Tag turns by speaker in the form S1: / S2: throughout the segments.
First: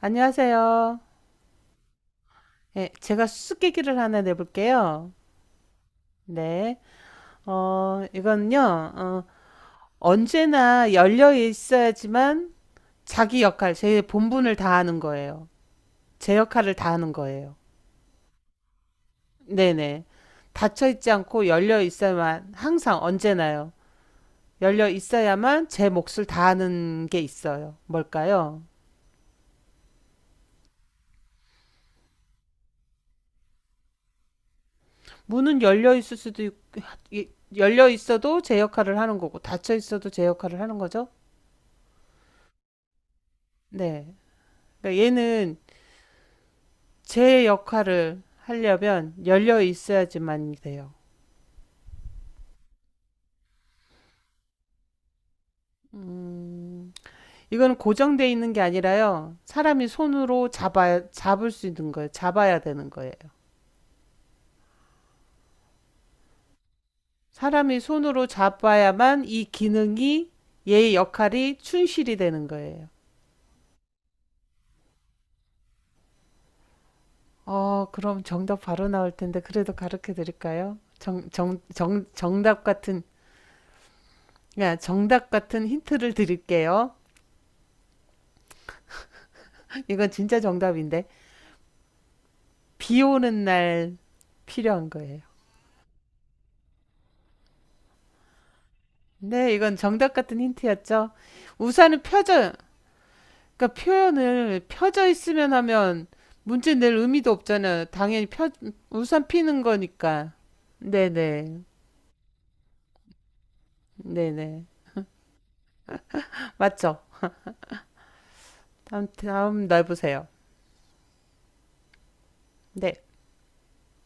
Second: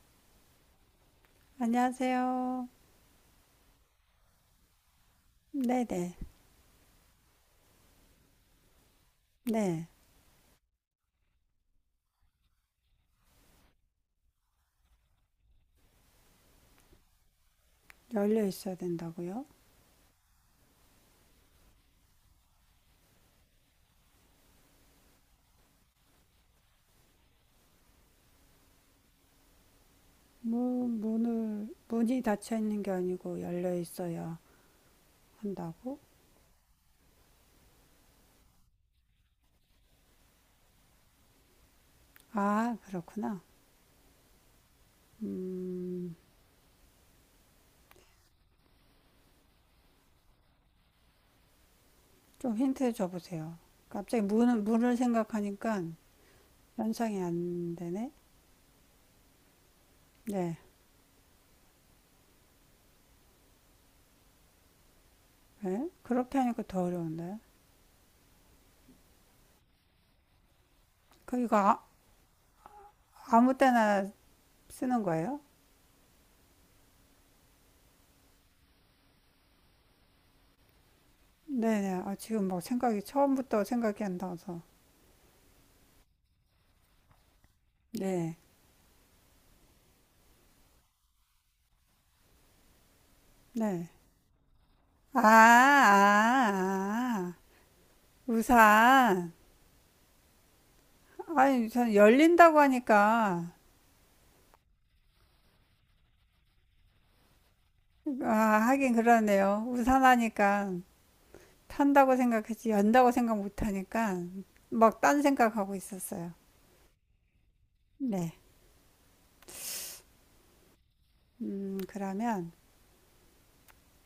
S1: 안녕하세요.
S2: 안녕하세요.
S1: 예, 제가 수수께끼를 하나 내볼게요.
S2: 네네.
S1: 네. 이건요,
S2: 네.
S1: 언제나 열려 있어야지만 자기 역할, 제 본분을 다하는 거예요. 제 역할을 다하는 거예요.
S2: 열려 있어야 된다고요?
S1: 네네. 닫혀 있지 않고 열려 있어야만, 항상 언제나요. 열려 있어야만 제 몫을 다하는 게 있어요. 뭘까요?
S2: 문이 닫혀 있는 게 아니고 열려 있어야
S1: 문은 열려
S2: 한다고?
S1: 있을 수도 있, 열려 있어도 제 역할을 하는 거고, 닫혀 있어도 제 역할을 하는 거죠?
S2: 아, 그렇구나.
S1: 네. 그러니까 얘는
S2: 음,
S1: 제 역할을 하려면 열려 있어야지만 돼요.
S2: 좀 힌트 줘보세요. 갑자기 문을 생각하니까
S1: 음,
S2: 연상이 안
S1: 이거는
S2: 되네?
S1: 고정돼 있는 게 아니라요. 사람이 손으로
S2: 네.
S1: 잡아 잡을 수 있는 거예요. 잡아야 되는 거예요.
S2: 네? 그렇게 하니까 더 어려운데.
S1: 사람이 손으로 잡아야만 이 기능이 얘의
S2: 그,
S1: 역할이
S2: 이거 아,
S1: 충실이 되는 거예요.
S2: 아무 때나 쓰는 거예요?
S1: 그럼 정답 바로 나올 텐데 그래도 가르쳐 드릴까요? 정, 정,
S2: 네네.
S1: 정,
S2: 아, 지금 막
S1: 정답 같은
S2: 처음부터 생각이 안 나서.
S1: 그냥 정답 같은 힌트를 드릴게요.
S2: 네.
S1: 이건 진짜 정답인데 비 오는
S2: 네.
S1: 날 필요한 거예요.
S2: 아, 아, 아. 우산.
S1: 네, 이건 정답 같은 힌트였죠.
S2: 아니, 우산
S1: 우산은 펴져,
S2: 열린다고 하니까.
S1: 그러니까 표현을 펴져 있으면 하면 문제 낼 의미도 없잖아요. 당연히
S2: 아,
S1: 펴,
S2: 하긴
S1: 우산 피는
S2: 그러네요. 우산
S1: 거니까.
S2: 하니까
S1: 네네,
S2: 탄다고 생각했지, 연다고 생각 못 하니까
S1: 네네.
S2: 막 딴 생각하고 있었어요.
S1: 맞죠?
S2: 네.
S1: 다음 날 보세요.
S2: 그러면
S1: 네,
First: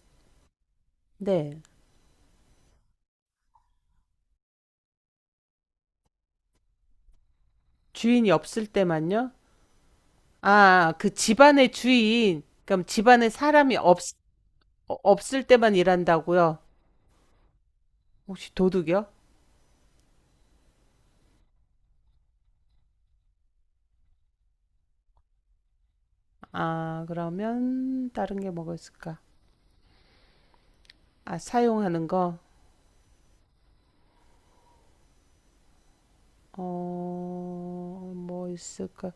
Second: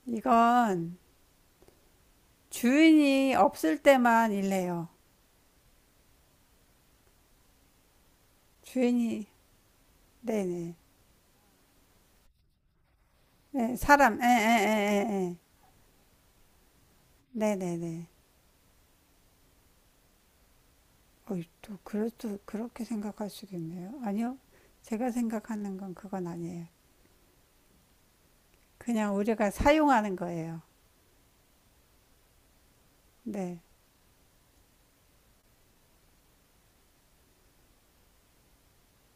S2: 이건
S1: 네.
S2: 주인이 없을 때만 일래요.
S1: 주인이 없을
S2: 주인이,
S1: 때만요?
S2: 네네.
S1: 아, 그 집안의 주인, 그럼 집안에 사람이
S2: 네,
S1: 없,
S2: 사람, 에, 에, 에, 에, 에.
S1: 없을 때만 일한다고요?
S2: 네네네.
S1: 혹시 도둑이요?
S2: 어이, 또 그래도 그렇게 생각할 수도 있네요. 아니요, 제가 생각하는 건 그건 아니에요.
S1: 아, 그러면 다른 게 뭐가
S2: 그냥
S1: 있을까?
S2: 우리가 사용하는 거예요.
S1: 아, 사용하는 거?
S2: 네,
S1: 뭐 있을까?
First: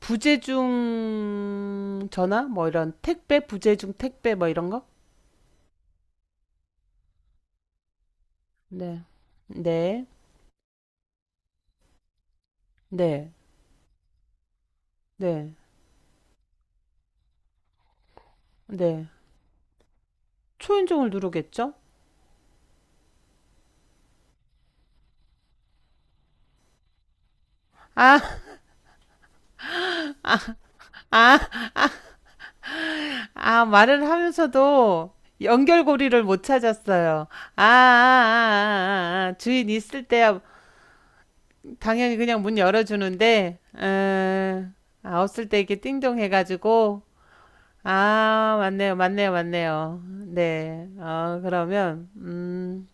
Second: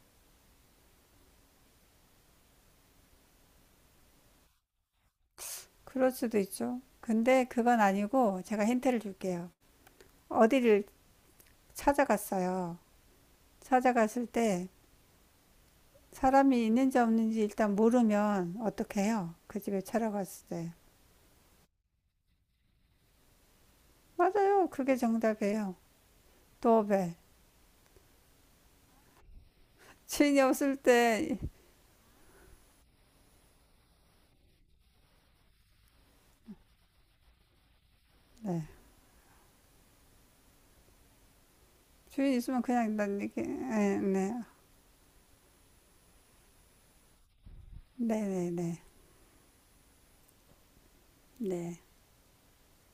S1: 부재중 전화? 뭐 이런 택배? 부재중 택배? 뭐 이런 거?
S2: 그럴 수도 있죠. 근데 그건 아니고 제가 힌트를
S1: 네.
S2: 줄게요.
S1: 네.
S2: 어디를 찾아갔어요.
S1: 네.
S2: 찾아갔을 때
S1: 네.
S2: 사람이 있는지 없는지 일단 모르면 어떻게
S1: 네.
S2: 해요? 그 집에 찾아갔을 때.
S1: 초인종을 누르겠죠?
S2: 맞아요. 그게 정답이에요. 도어벨.
S1: 아,
S2: 주인이 없을 때,
S1: 아, 말을 하면서도 연결고리를 못 찾았어요. 아, 아, 아, 아,
S2: 네.
S1: 아. 아, 아. 주인 있을 때야 당연히
S2: 주인 이
S1: 그냥 문
S2: 있으면 그냥 난 이렇게,
S1: 열어주는데,
S2: 네, 네,
S1: 아, 없을 때 이렇게 띵동 해가지고,
S2: 네, 네,
S1: 아,
S2: 네.
S1: 맞네요, 맞네요, 맞네요. 네. 아,
S2: 네.
S1: 그러면,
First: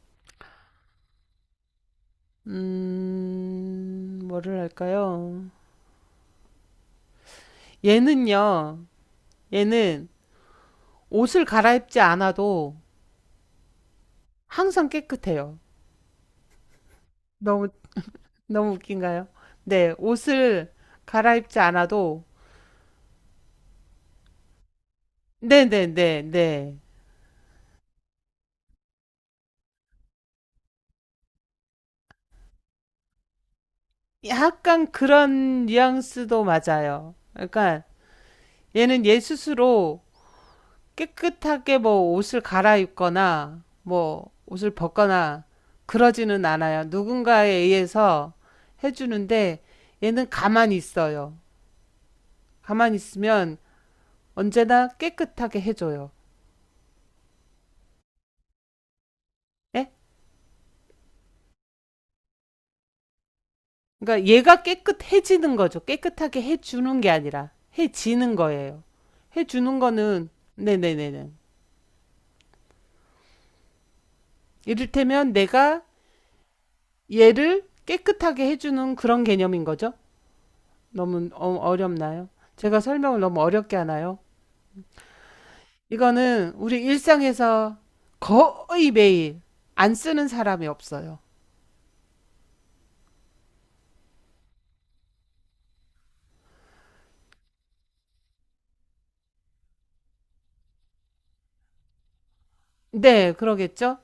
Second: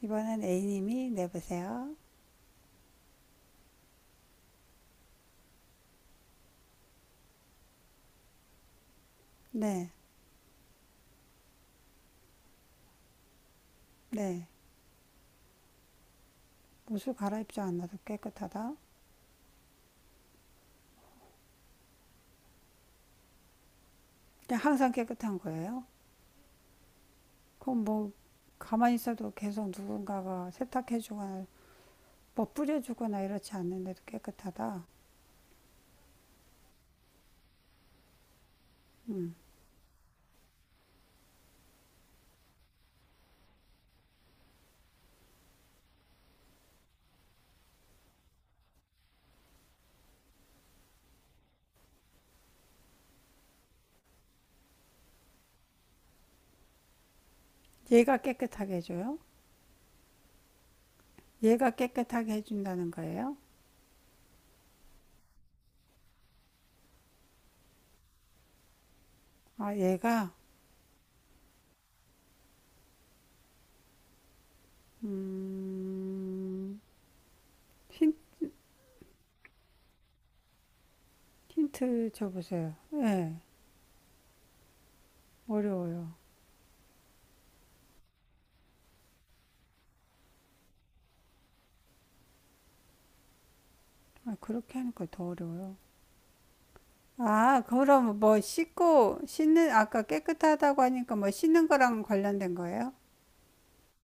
S2: 이번엔 A님이 내보세요.
S1: 뭐를 할까요? 얘는요,
S2: 네,
S1: 얘는 옷을 갈아입지 않아도
S2: 네.
S1: 항상 깨끗해요.
S2: 옷을 갈아입지
S1: 너무,
S2: 않아도
S1: 너무
S2: 깨끗하다.
S1: 웃긴가요? 네, 옷을 갈아입지 않아도,
S2: 그냥 항상 깨끗한 거예요.
S1: 네네네네.
S2: 그럼 뭐 가만히 있어도 계속 누군가가 세탁해주거나 뭐 뿌려주거나 이렇지 않는데도 깨끗하다.
S1: 약간 그런 뉘앙스도 맞아요. 그러니까 얘는 얘
S2: 음.
S1: 스스로 깨끗하게 뭐 옷을 갈아입거나 뭐 옷을 벗거나 그러지는 않아요. 누군가에 의해서 해주는데 얘는 가만히 있어요. 가만히 있으면 언제나 깨끗하게 해줘요.
S2: 얘가 깨끗하게 해줘요?
S1: 예?
S2: 얘가 깨끗하게 해준다는 거예요?
S1: 그러니까 얘가 깨끗해지는 거죠. 깨끗하게 해주는 게 아니라 해지는 거예요.
S2: 아,
S1: 해주는 거는
S2: 얘가
S1: 네네네네. 이를테면 내가
S2: 음,
S1: 얘를
S2: 힌,
S1: 깨끗하게 해주는 그런 개념인 거죠. 너무 어-
S2: 힌트
S1: 어렵나요?
S2: 줘보세요.
S1: 제가
S2: 예,
S1: 설명을 너무
S2: 네,
S1: 어렵게 하나요?
S2: 어려워요.
S1: 이거는 우리 일상에서 거의 매일 안 쓰는 사람이 없어요.
S2: 아, 그렇게 하니까 더 어려워요. 아, 그럼 뭐 씻고 씻는 아까 깨끗하다고 하니까 뭐 씻는 거랑 관련된 거예요?
S1: 네, 그러겠죠?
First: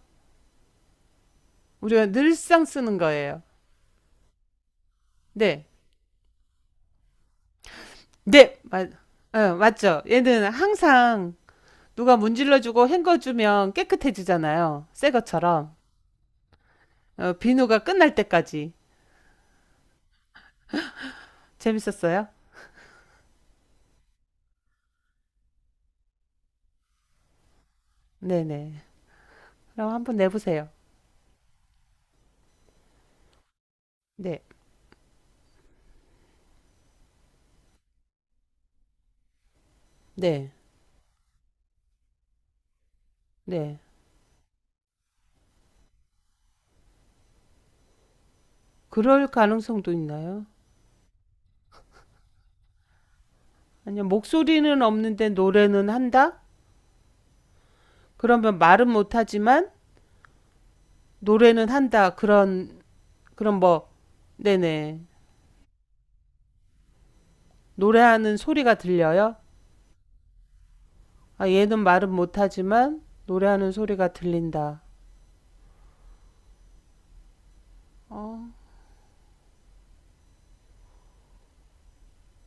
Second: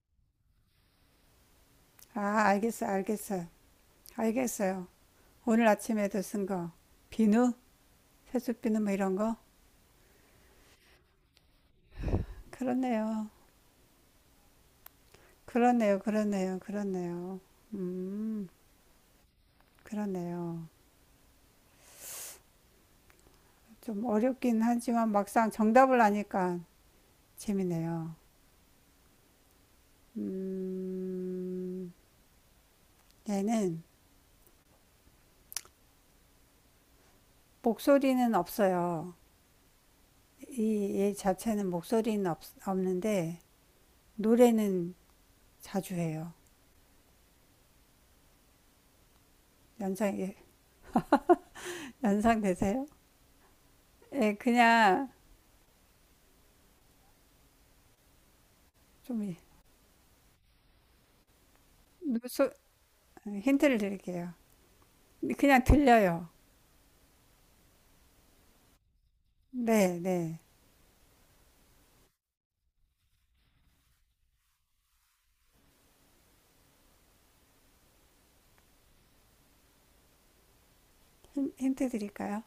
S1: 우리가
S2: 아,
S1: 늘상 쓰는 거예요.
S2: 알겠어요.
S1: 네,
S2: 오늘 아침에도 쓴 거, 비누,
S1: 네,
S2: 세숫비누 뭐 이런 거,
S1: 맞죠. 얘는 항상 누가 문질러주고
S2: 그렇네요,
S1: 헹궈주면 깨끗해지잖아요. 새 것처럼.
S2: 그렇네요.
S1: 비누가 끝날
S2: 음,
S1: 때까지.
S2: 그렇네요.
S1: 재밌었어요?
S2: 좀 어렵긴 하지만 막상 정답을 아니까 재밌네요.
S1: 네네. 그럼 한번 내보세요.
S2: 음, 얘는
S1: 네,
S2: 목소리는 없어요.
S1: 네,
S2: 얘 자체는 없는데
S1: 네.
S2: 노래는 자주 해요.
S1: 그럴 가능성도
S2: 연상, 예,
S1: 있나요?
S2: 연상되세요?
S1: 아니요,
S2: 예,
S1: 목소리는
S2: 그냥
S1: 없는데 노래는 한다? 그러면 말은
S2: 좀
S1: 못하지만 노래는 한다.
S2: 노소,
S1: 그런
S2: 힌트를
S1: 뭐
S2: 드릴게요.
S1: 네네.
S2: 그냥 들려요.
S1: 노래하는 소리가 들려요?
S2: 네, 네.
S1: 아, 얘는 말은 못하지만 노래하는 소리가 들린다. 어.
S2: 힌트 드릴까요?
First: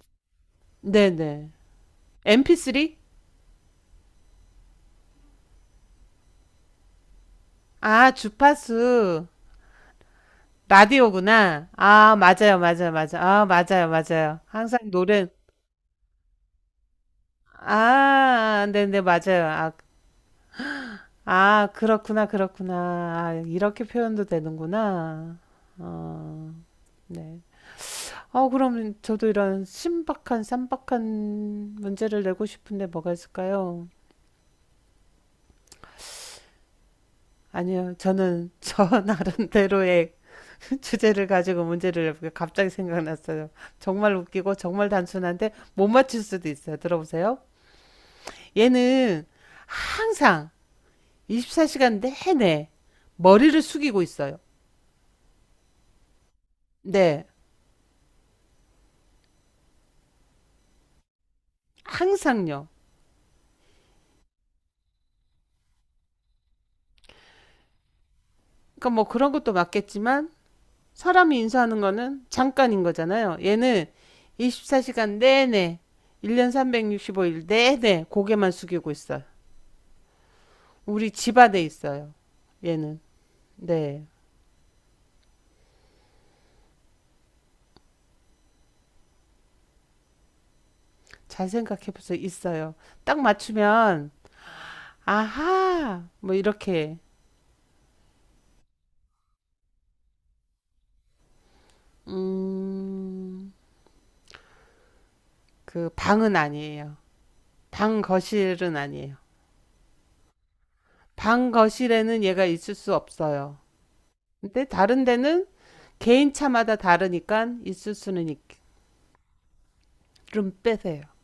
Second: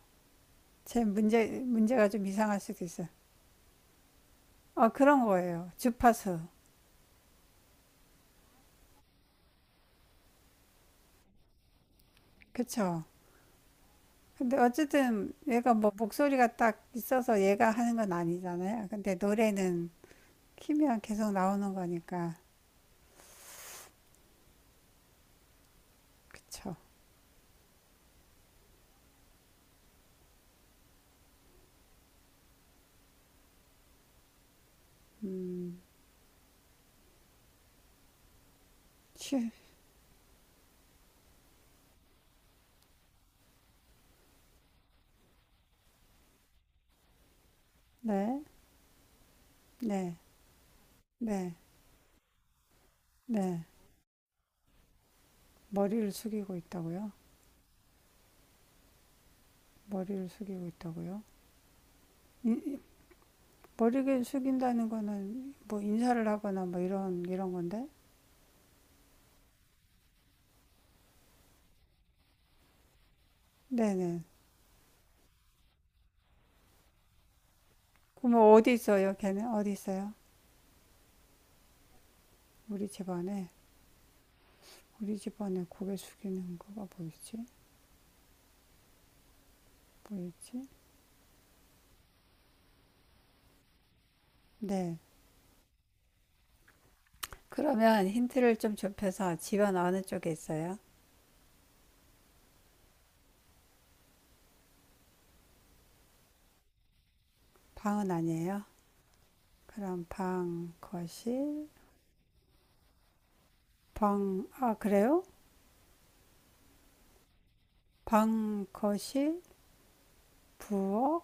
S1: 네네.
S2: 문제가 좀 이상할 수도
S1: MP3?
S2: 있어요. 어, 그런 거예요. 주파수.
S1: 아, 주파수. 라디오구나. 아, 맞아요, 맞아요,
S2: 그쵸?
S1: 맞아요. 아, 맞아요, 맞아요.
S2: 근데
S1: 항상 노래,
S2: 어쨌든 얘가 뭐 목소리가 딱 있어서 얘가 하는 건
S1: 아,
S2: 아니잖아요.
S1: 네네,
S2: 근데
S1: 맞아요. 아,
S2: 노래는 키면 계속
S1: 아,
S2: 나오는
S1: 그렇구나,
S2: 거니까.
S1: 그렇구나. 아, 이렇게 표현도 되는구나. 어,
S2: 그쵸?
S1: 네. 그럼 저도 이런 신박한, 쌈박한 문제를 내고 싶은데 뭐가 있을까요?
S2: 음,
S1: 아니요, 저는
S2: 쉬,
S1: 나름대로의 주제를 가지고 문제를 내볼게요. 갑자기 생각났어요. 정말 웃기고 정말 단순한데 못 맞출 수도 있어요. 들어보세요.
S2: 네,
S1: 얘는
S2: 네,
S1: 항상
S2: 네,
S1: 24시간 내내 머리를
S2: 네.
S1: 숙이고 있어요.
S2: 머리를 숙이고 있다고요?
S1: 네,
S2: 머리를 숙이고 있다고요?
S1: 항상요.
S2: 이- 머리를 숙인다는 거는 뭐 인사를 하거나 뭐 이런 건데?
S1: 그러니까 뭐 그런 것도 맞겠지만 사람이 인수하는 거는 잠깐인 거잖아요. 얘는
S2: 네네.
S1: 24시간 내내 1년 365일 내내
S2: 그럼
S1: 고개만
S2: 뭐 어디
S1: 숙이고
S2: 있어요?
S1: 있어요.
S2: 걔는 어디 있어요?
S1: 우리 집 안에 있어요.
S2: 우리
S1: 얘는.
S2: 집안에
S1: 네.
S2: 우리 집안에 고개 숙이는 거가 뭐 있지? 보이지
S1: 잘 생각해 보세요. 있어요. 딱 맞추면
S2: 네.
S1: 아하 뭐 이렇게.
S2: 그러면 힌트를 좀 좁혀서 집안 어느 쪽에 있어요?
S1: 음. 그 방은 아니에요. 방
S2: 방은 아니에요?
S1: 거실은 아니에요.
S2: 그럼 방,
S1: 방
S2: 거실,
S1: 거실에는 얘가 있을 수 없어요.
S2: 방,
S1: 근데
S2: 아,
S1: 다른
S2: 그래요?
S1: 데는 개인 차마다 다르니까 있을 수는 있.
S2: 방, 거실,
S1: 좀 빼세요.
S2: 부엌,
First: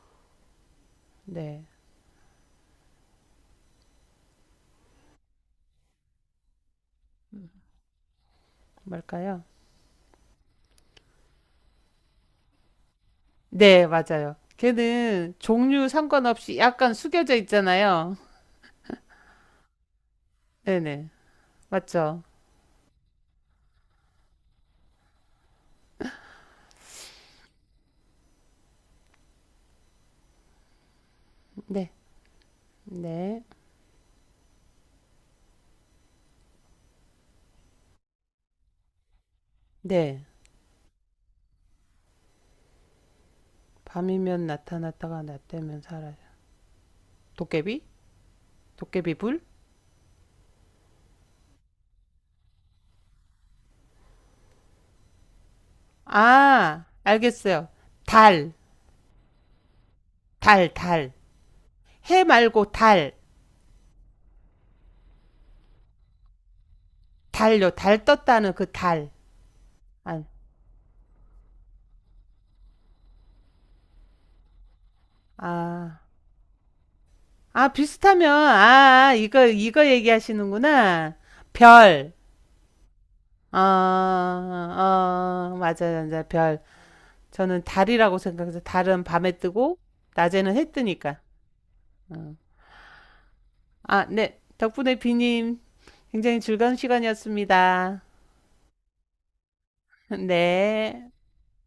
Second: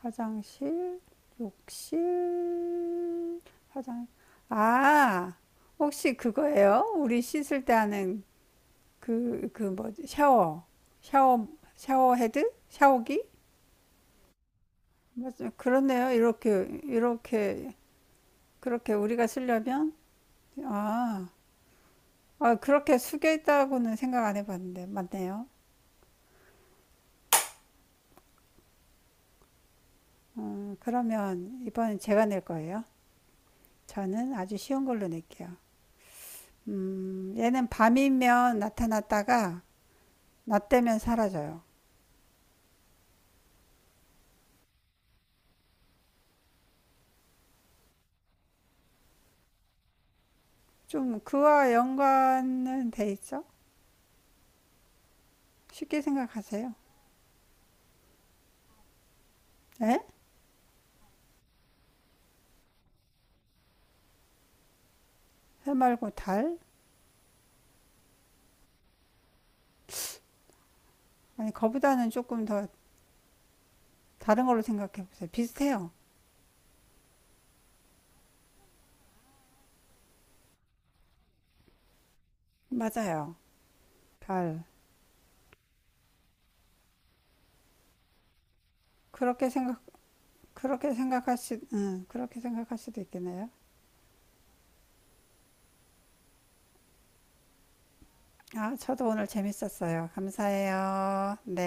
S2: 화장실,
S1: 네,
S2: 욕실, 화장. 아, 혹시 그거예요? 우리 씻을 때 하는
S1: 뭘까요?
S2: 그 뭐지? 샤워. 샤워, 샤워 헤드? 샤워기?
S1: 네, 맞아요. 걔는
S2: 맞아요.
S1: 종류
S2: 그렇네요.
S1: 상관없이 약간 숙여져
S2: 이렇게,
S1: 있잖아요.
S2: 그렇게 우리가 쓰려면?
S1: 네네,
S2: 아,
S1: 맞죠?
S2: 아, 그렇게 숙여 있다고는 생각 안 해봤는데. 맞네요. 그러면
S1: 네,
S2: 이번엔 제가 낼 거예요.
S1: 네,
S2: 저는 아주 쉬운 걸로 낼게요. 얘는 밤이면 나타났다가
S1: 네.
S2: 나 때문에 사라져요.
S1: 밤이면 나타났다가 낮되면 사라져. 도깨비? 도깨비 불?
S2: 좀 그와 연관은 돼 있죠? 쉽게 생각하세요.
S1: 아, 알겠어요. 달,
S2: 에?
S1: 달, 달. 해 말고 달,
S2: 해 말고 달?
S1: 달요. 달 떴다는 그 달. 아,
S2: 아니, 거보다는 조금 더 다른 걸로 생각해 보세요. 비슷해요.
S1: 아, 아, 비슷하면, 아, 아, 이거 얘기하시는구나. 별,
S2: 맞아요.
S1: 아,
S2: 달.
S1: 맞아요. 맞아, 별. 저는 달이라고 생각해서 달은 밤에
S2: 그렇게
S1: 뜨고,
S2: 생각,
S1: 낮에는 해
S2: 그렇게
S1: 뜨니까.
S2: 생각할 수,
S1: 어.
S2: 그렇게 생각할 수도 있겠네요.
S1: 아, 네. 덕분에 비님, 굉장히 즐거운 시간이었습니다.
S2: 아, 저도 오늘 재밌었어요.
S1: 네.
S2: 감사해요. 네.